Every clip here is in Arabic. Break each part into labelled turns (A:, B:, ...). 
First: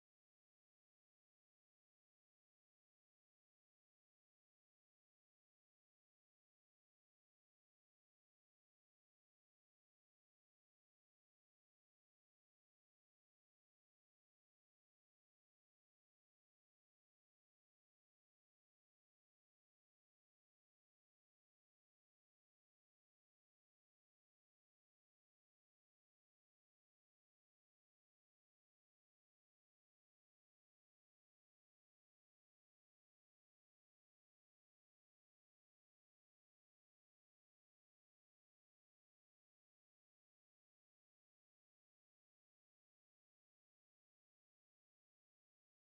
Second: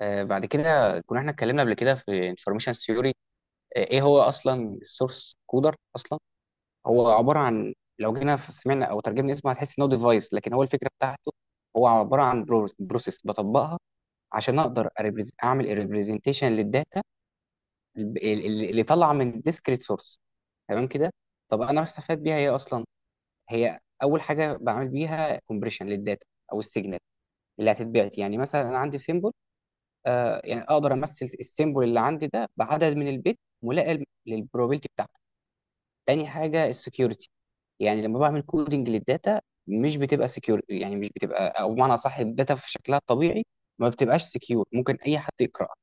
A: آه، بعد كده كنا احنا اتكلمنا قبل كده في انفورميشن ثيوري. ايه هو اصلا السورس كودر اصلا؟ هو عباره عن، لو جينا سمعنا او ترجمنا اسمه هتحس ان هو ديفايس، لكن هو الفكره بتاعته هو عباره عن بروسيس بطبقها عشان اقدر اعمل ريبريزنتيشن للداتا اللي طالعه من ديسكريت سورس. تمام كده؟ طب انا بستفاد بيها ايه اصلا؟ هي اول حاجه بعمل بيها كومبريشن للداتا او السيجنال اللي هتتبعت. يعني مثلا انا عندي سيمبل، آه يعني اقدر امثل السيمبل اللي عندي ده بعدد من البيت ملائم للبروبابيلتي بتاعته. تاني حاجه السكيورتي، يعني لما بعمل كودنج للداتا مش بتبقى سكيور، يعني مش بتبقى او بمعنى صح الداتا في شكلها الطبيعي ما بتبقاش سكيور، ممكن اي حد يقراها.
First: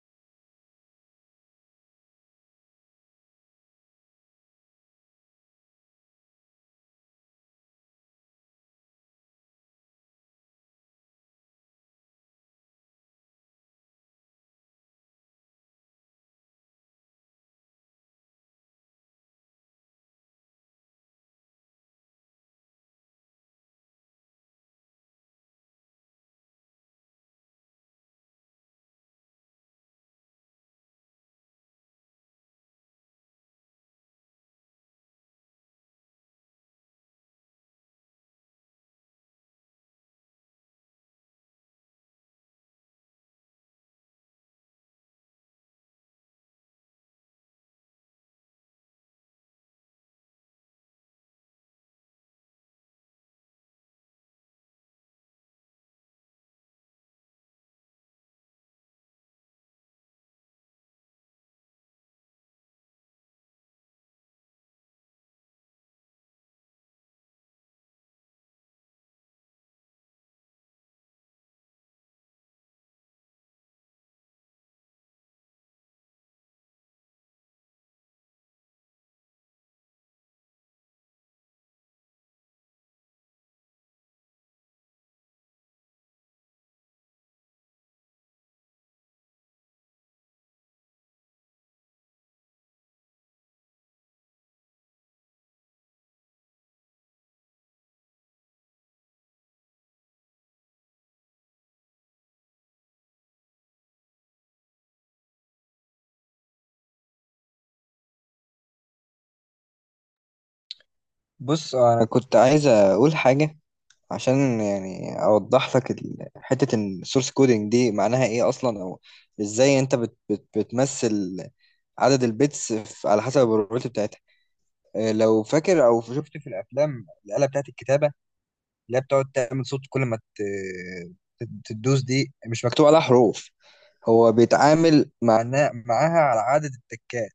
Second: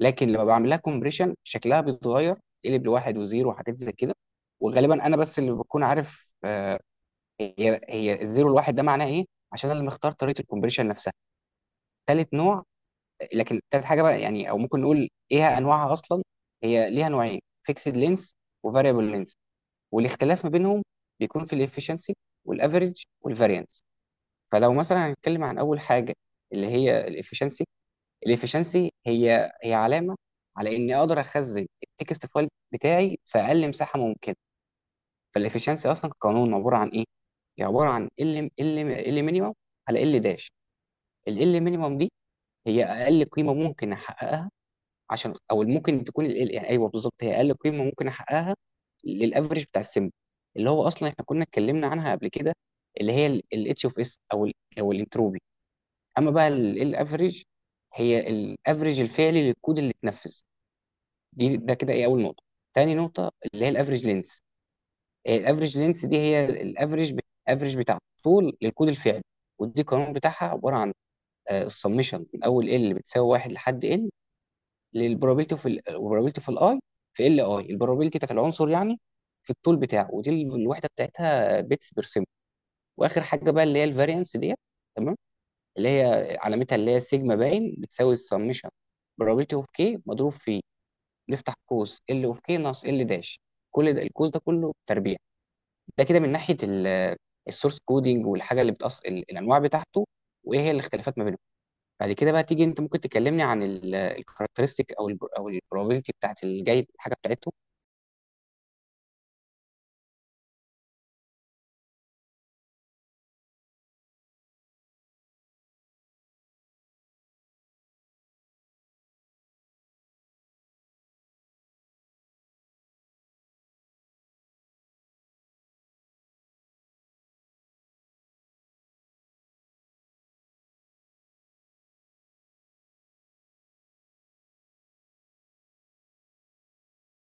A: لكن لما بعمل لها كومبريشن شكلها بيتغير، يقلب لواحد وزيرو وحاجات زي كده. وغالبا انا بس اللي بكون عارف آه هي هي الزيرو الواحد ده معناه ايه، عشان انا اللي مختار طريقه الكومبريشن نفسها. تالت نوع، لكن تالت حاجه بقى يعني او ممكن نقول ايه انواعها اصلا؟ هي ليها نوعين، فيكسد لينس وفاريبل لينس. والاختلاف ما بينهم بيكون في الافشنسي والافريج والفاريانس. فلو مثلا هنتكلم عن اول حاجه اللي هي الافشنسي، الافشنسي هي هي علامه على اني اقدر اخزن التكست فايل بتاعي في اقل مساحه ممكنه. فالافشنسي اصلا قانون عباره عن ايه؟ هي عباره عن ال ال مينيمم على ال داش. ال مينيمم دي هي اقل قيمه ممكن احققها، عشان او ممكن تكون يعني ايوه بالظبط هي اقل قيمه ممكن احققها للافرج بتاع السن اللي هو اصلا احنا كنا اتكلمنا عنها قبل كده، اللي هي الاتش اوف اس او ال، او الانتروبي. اما بقى الافرج هي الافرج الفعلي للكود اللي اتنفذ. دي ده كده ايه اول نقطه. تاني نقطه اللي هي الافرج لينس. الافرج لينس دي هي الافرج، الافرج بتاع طول للكود الفعلي. ودي القانون بتاعها عباره عن السمشن من اول ال بتساوي واحد لحد n للبروبابيلتي في البروبابيلتي في الاي، في ال اي البروبابيلتي بتاعت العنصر يعني في الطول بتاعه. ودي الوحده بتاعتها بيتس بير سيمبل. واخر حاجه بقى اللي هي الفاريانس ديت. تمام. اللي هي علامتها اللي هي سيجما باين بتساوي السمشن بروبابيلتي اوف كي مضروب في، نفتح قوس ال اوف كي ناقص ال داش، كل ده القوس ده كله تربيع. ده كده من ناحيه السورس كودينج والحاجه اللي بتأص الانواع بتاعته وايه هي الاختلافات ما بينهم. بعد كده بقى تيجي انت ممكن تكلمني عن الكاركترستيك او ال او البروبابيلتي بتاعت الجاي الحاجه بتاعته.
B: بص انا كنت عايز اقول حاجه عشان يعني اوضح لك حته السورس كودينج دي معناها ايه اصلا او ازاي انت بت بت بتمثل عدد البيتس على حسب البروبابيلتي بتاعتها. لو فاكر او شفت في الافلام الاله بتاعت الكتابه اللي هي بتقعد تعمل صوت كل ما تدوس. دي مش مكتوب عليها حروف، هو بيتعامل معناه معاها على عدد التكات.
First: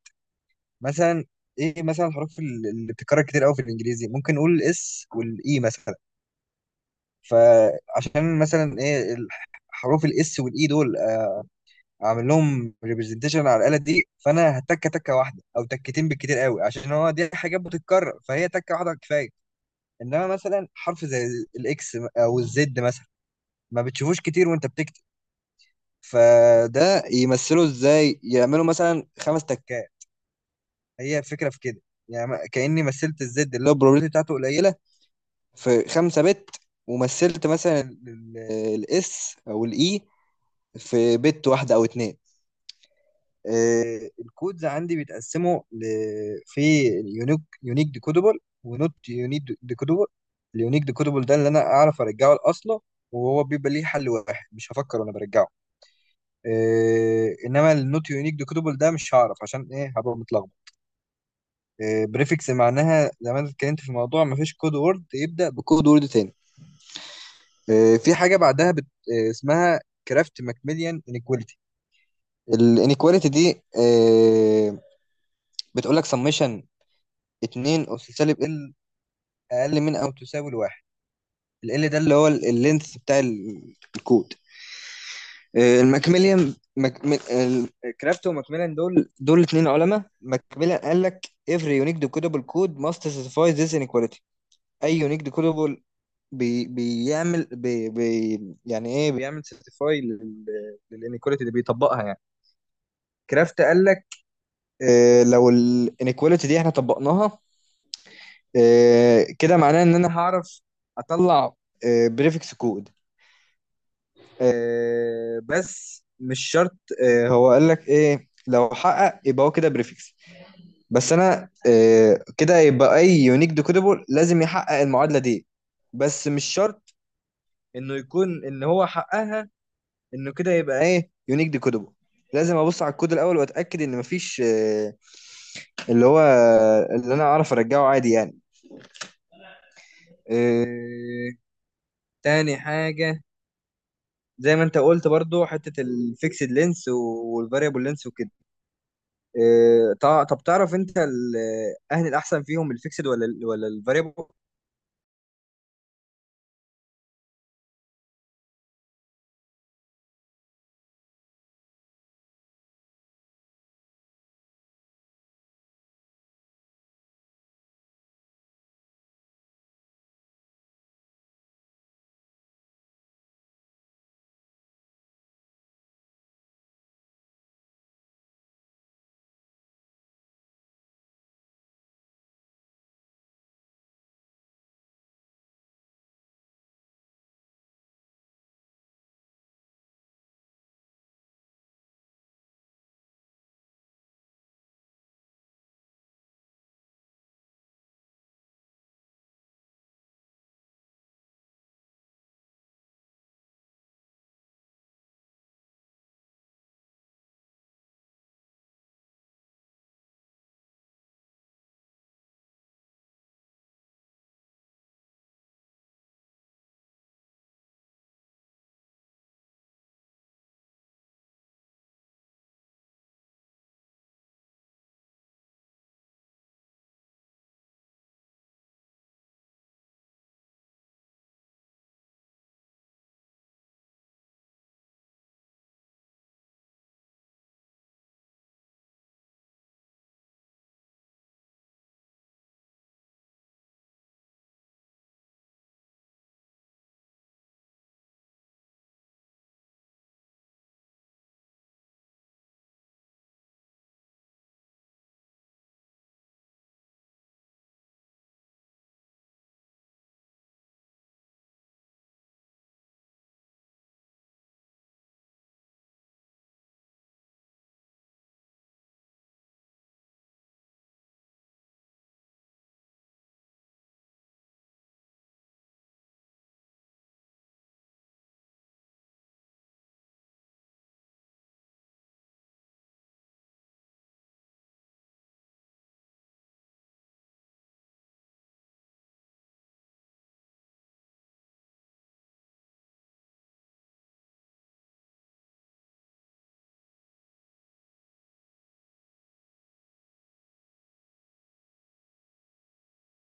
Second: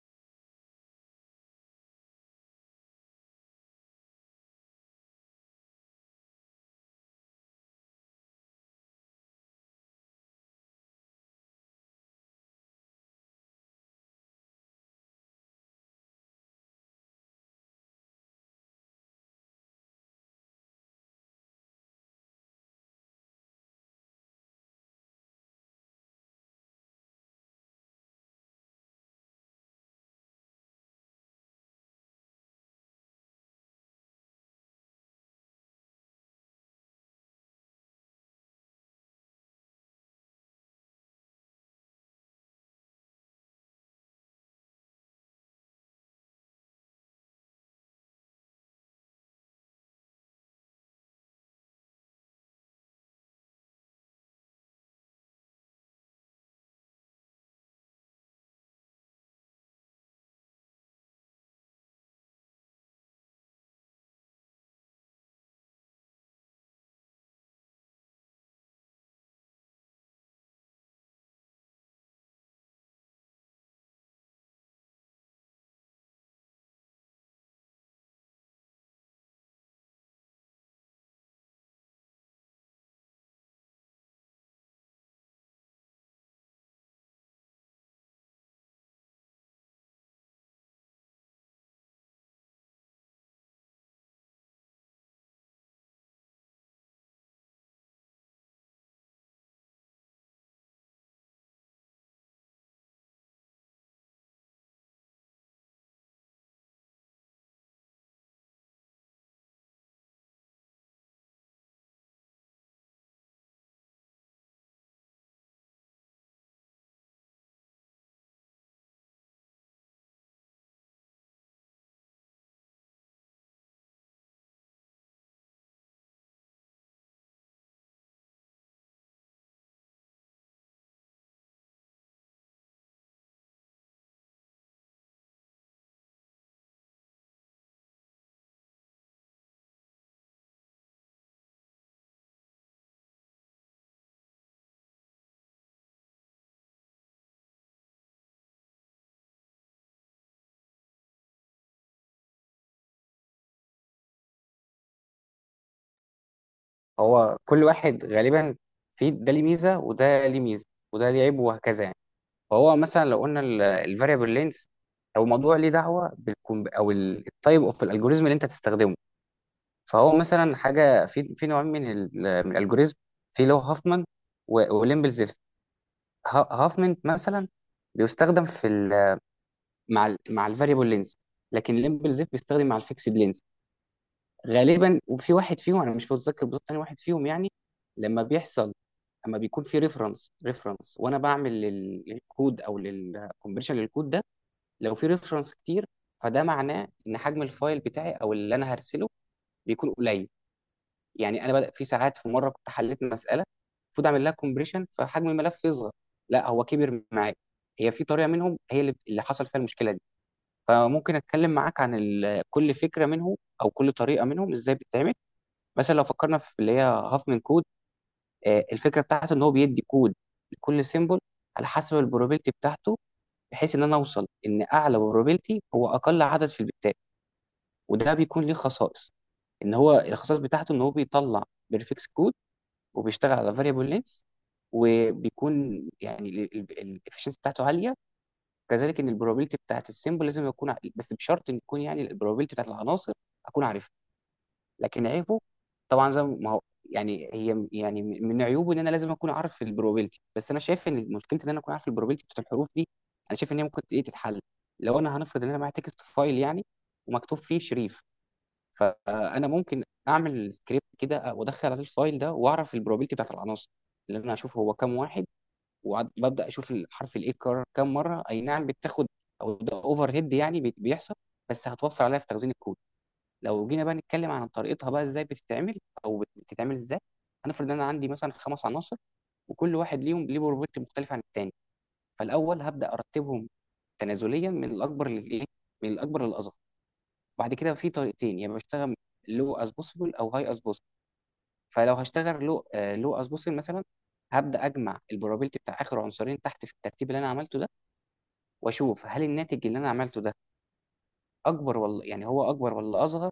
B: مثلا ايه مثلا الحروف اللي بتتكرر كتير قوي في الانجليزي؟ ممكن نقول الاس والاي مثلا. فعشان مثلا ايه حروف الاس والاي دول اعمل لهم ريبرزنتيشن على الاله دي، فانا هتكه تكه واحده او تكتين بالكتير قوي، عشان هو دي حاجات بتتكرر فهي تكه واحده كفايه. انما مثلا حرف زي الاكس او الزد مثلا ما بتشوفوش كتير وانت بتكتب، فده يمثله ازاي؟ يعملوا مثلا خمس تكات. هي الفكره في كده. يعني كاني مثلت الزد اللي هو البروبابيلتي بتاعته قليله في خمسة بت، ومثلت مثلا الاس او الاي في بت واحدة او اتنين. الكودز عندي بيتقسموا ل... في يونيك ديكودبل ونوت يونيك ديكودبل. اليونيك ديكودبل ده اللي انا اعرف ارجعه لاصله، وهو بيبقى ليه حل واحد مش هفكر وانا برجعه. إيه انما النوت يونيك ديكودبل ده مش هعرف عشان ايه، هبقى متلخبط. إيه بريفكس معناها زي ما أنا اتكلمت في الموضوع، مفيش كود وورد يبدا بكود وورد تاني. في حاجه بعدها بت... اسمها كرافت ماكميليان انيكواليتي. الانيكواليتي دي بتقول لك سميشن 2 اس سالب ال، اقل من او تساوي الواحد. ال ال ده اللي هو اللينث بتاع الكود. الماكميليان كرافت وماكميليان دول اتنين علماء. ماكميليان قال لك every unique decodable code must satisfy this inequality. اي يونيك ديكودبل بي يعني ايه بيعمل؟ سيرتيفاي للانيكواليتي اللي بيطبقها يعني. كرافت قال لك آه لو الانيكواليتي دي احنا طبقناها، آه كده معناه ان انا هعرف اطلع آه بريفكس كود، آه بس مش شرط. آه هو قال لك ايه، لو حقق يبقى هو كده بريفكس، بس انا آه كده يبقى اي يونيك ديكودبل لازم يحقق المعادله دي، بس مش شرط انه يكون ان هو حققها انه كده يبقى ايه يونيك ديكودبل. لازم ابص على الكود الاول واتاكد ان مفيش اللي هو اللي انا اعرف ارجعه عادي يعني. آه، تاني حاجه زي ما انت قلت برضو حته الفيكسد لينس والفاريبل لينس وكده. طب تعرف انت اهل الاحسن فيهم الفيكسد ولا الفاريبل؟
A: هو كل واحد غالبا في ده ليه ميزه وده ليه ميزه وده ليه عيب وهكذا يعني. فهو مثلا لو قلنا الفاريبل لينس، او موضوع ليه دعوه بالكم او التايب اوف الالجوريزم اللي انت تستخدمه. فهو مثلا حاجه في نوعين من من الالجوريزم. في اللي هو هافمان وليمبل زيف. هافمان مثلا بيستخدم في مع الفاريبل لينس، لكن ليمبل زيف بيستخدم مع الفيكسد لينس غالبا. وفي واحد فيهم انا مش متذكر بالظبط تاني واحد فيهم يعني لما بيحصل، لما بيكون في ريفرنس. وانا بعمل للكود او للكونفرشن للكود ده. لو في ريفرنس كتير فده معناه ان حجم الفايل بتاعي او اللي انا هرسله بيكون قليل. يعني انا بدأ في ساعات، في مره كنت حليت مساله المفروض اعمل لها كومبريشن فحجم الملف يصغر، لا هو كبر معايا. هي في طريقه منهم هي اللي حصل فيها المشكله دي. فممكن اتكلم معاك عن كل فكره منهم او كل طريقه منهم ازاي بتتعمل. مثلا لو فكرنا في اللي هي هافمان كود، آه، الفكره بتاعته ان هو بيدي كود لكل سيمبل على حسب البروبابيلتي بتاعته، بحيث ان انا اوصل ان اعلى بروبابيلتي هو اقل عدد في البتات. وده بيكون ليه خصائص، ان هو الخصائص بتاعته ان هو بيطلع بيرفكس كود، وبيشتغل على فاريبل لينس، وبيكون يعني الافشنسي بتاعته عاليه. كذلك ان البروبابيلتي بتاعت السيمبل لازم اكون بس بشرط ان يكون يعني البروبابيلتي بتاعت العناصر اكون عارفها. لكن عيبه، طبعا زي ما هو يعني هي من عيوبه ان انا لازم اكون عارف البروبابيلتي. بس انا شايف ان مشكلتي ان انا اكون عارف البروبابيلتي بتاعت الحروف دي، انا شايف ان هي ممكن ايه تتحل. لو انا هنفرض ان انا معايا تكست فايل يعني ومكتوب فيه شريف، فانا ممكن اعمل سكريبت كده وادخل عليه الفايل ده واعرف البروبابيلتي بتاعت العناصر، اللي انا اشوف هو كام واحد، وببدا اشوف الحرف الايه اتكرر كام مره. اي نعم، بتاخد او ده اوفر هيد يعني بيحصل، بس هتوفر عليا في تخزين الكود. لو جينا بقى نتكلم عن طريقتها بقى ازاي بتتعمل او بتتعمل ازاي. هنفرض ان انا عندي مثلا خمس عناصر وكل واحد ليهم ليه بروبرتي مختلفه عن التاني. فالاول هبدا ارتبهم تنازليا من الاكبر للايه، من الاكبر للاصغر. بعد كده في طريقتين، يعني بشتغل لو از بوسيبل او هاي از بوسيبل. فلو هشتغل لو از بوسيبل مثلا، هبدا اجمع البروبابيلتي بتاع اخر عنصرين تحت في الترتيب اللي انا عملته ده، واشوف هل الناتج اللي انا عملته ده اكبر، ولا يعني هو اكبر ولا اصغر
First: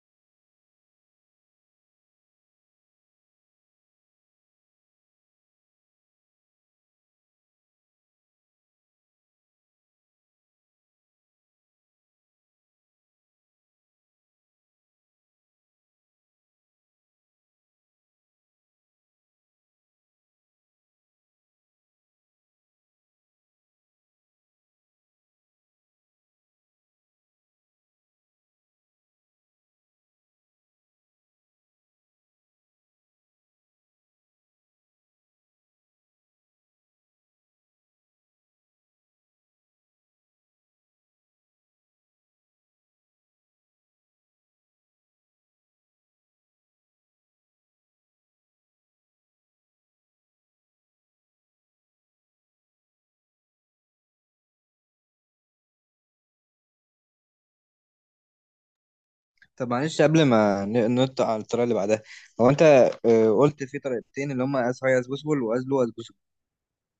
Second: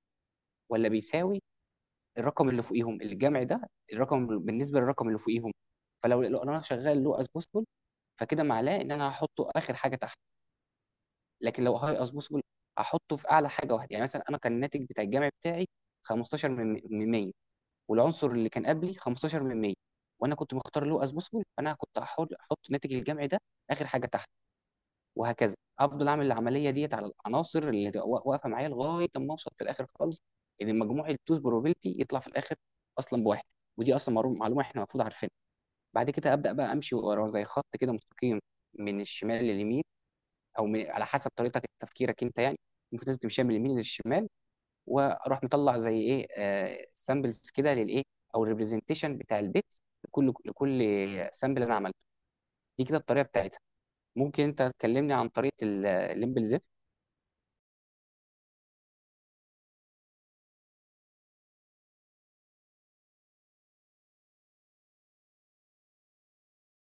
A: ولا بيساوي الرقم اللي فوقيهم، الجمع ده الرقم بالنسبه للرقم اللي فوقيهم. فلو انا شغال لو اسبوسفول، فكده معناه ان انا هحطه اخر حاجه تحت. لكن لو هاي اسبوسفول هحطه في اعلى حاجه واحده. يعني مثلا انا كان الناتج بتاع الجمع بتاعي 15 من 100، والعنصر اللي كان قبلي 15 من 100، وانا كنت مختار لو اسبوسفول، فانا كنت احط ناتج الجمع ده اخر حاجه تحت. وهكذا افضل اعمل العمليه ديت على العناصر اللي تبقى واقفه معايا لغايه ما اوصل في الاخر خالص ان مجموع التوز بروبابيلتي يطلع في الاخر اصلا بواحد. ودي اصلا معلومة احنا المفروض عارفينها. بعد كده ابدا بقى امشي ورا زي خط كده مستقيم، من الشمال لليمين، او من على حسب طريقتك تفكيرك انت، يعني المفروض لازم تمشي من اليمين للشمال. واروح مطلع زي ايه، سامبلز كده للايه، او الريبريزنتيشن بتاع البيت، لكل سامبل انا عملته. دي كده الطريقه بتاعتها. ممكن انت تكلمني عن طريقه الليمبل؟
B: طب معلش قبل ما ننط على الطريقه اللي بعدها، هو انت قلت في طريقتين اللي هم از هاي از بوسبل واز لو از.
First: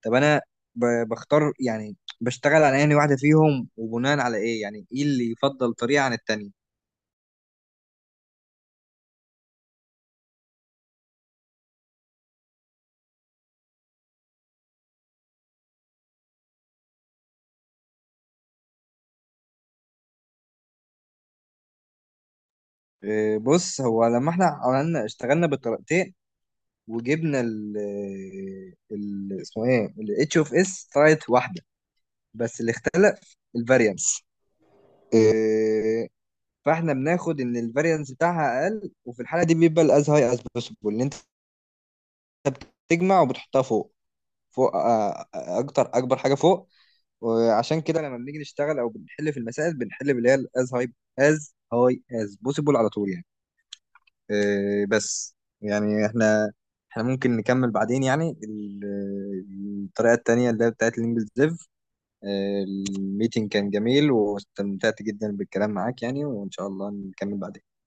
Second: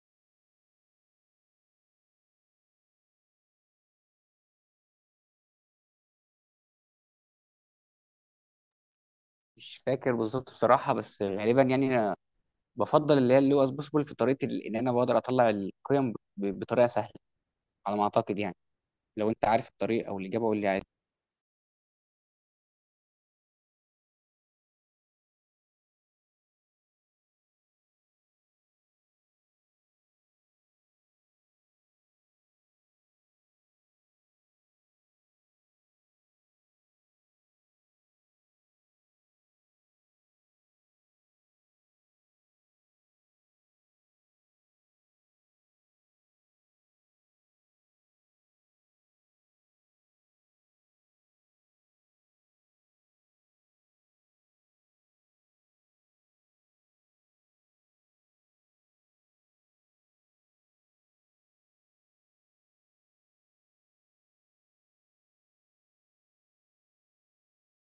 B: طب انا بختار يعني بشتغل على انهي واحده فيهم، وبناء على ايه يعني ايه اللي يفضل طريقه عن التانية؟
A: مش فاكر بالظبط بصراحه، بس غالبا يعني انا بفضل اللي هو اسبوسيبل في طريقه ان انا بقدر اطلع القيم بطريقه سهله على ما اعتقد يعني. لو انت عارف الطريق او الاجابه قول لي.
B: إيه، بص هو لما احنا عملنا اشتغلنا بالطريقتين وجبنا ال ال اسمه ايه ال اتش اوف اس، طلعت واحده بس اللي اختلف الفاريانس. فاحنا بناخد ان الفاريانس بتاعها اقل، وفي الحاله دي بيبقى الاز هاي از بوسيبل اللي انت بتجمع وبتحطها فوق، اكتر اكبر حاجه فوق. وعشان كده لما بنيجي نشتغل او بنحل في المسائل بنحل باللي هي از هاي از بوسيبل على طول يعني. بس يعني احنا ممكن نكمل بعدين يعني الطريقة التانية اللي هي بتاعت الانجليز ديف. آه، الميتنج كان جميل واستمتعت جدا بالكلام معاك يعني، وان شاء الله نكمل بعدين.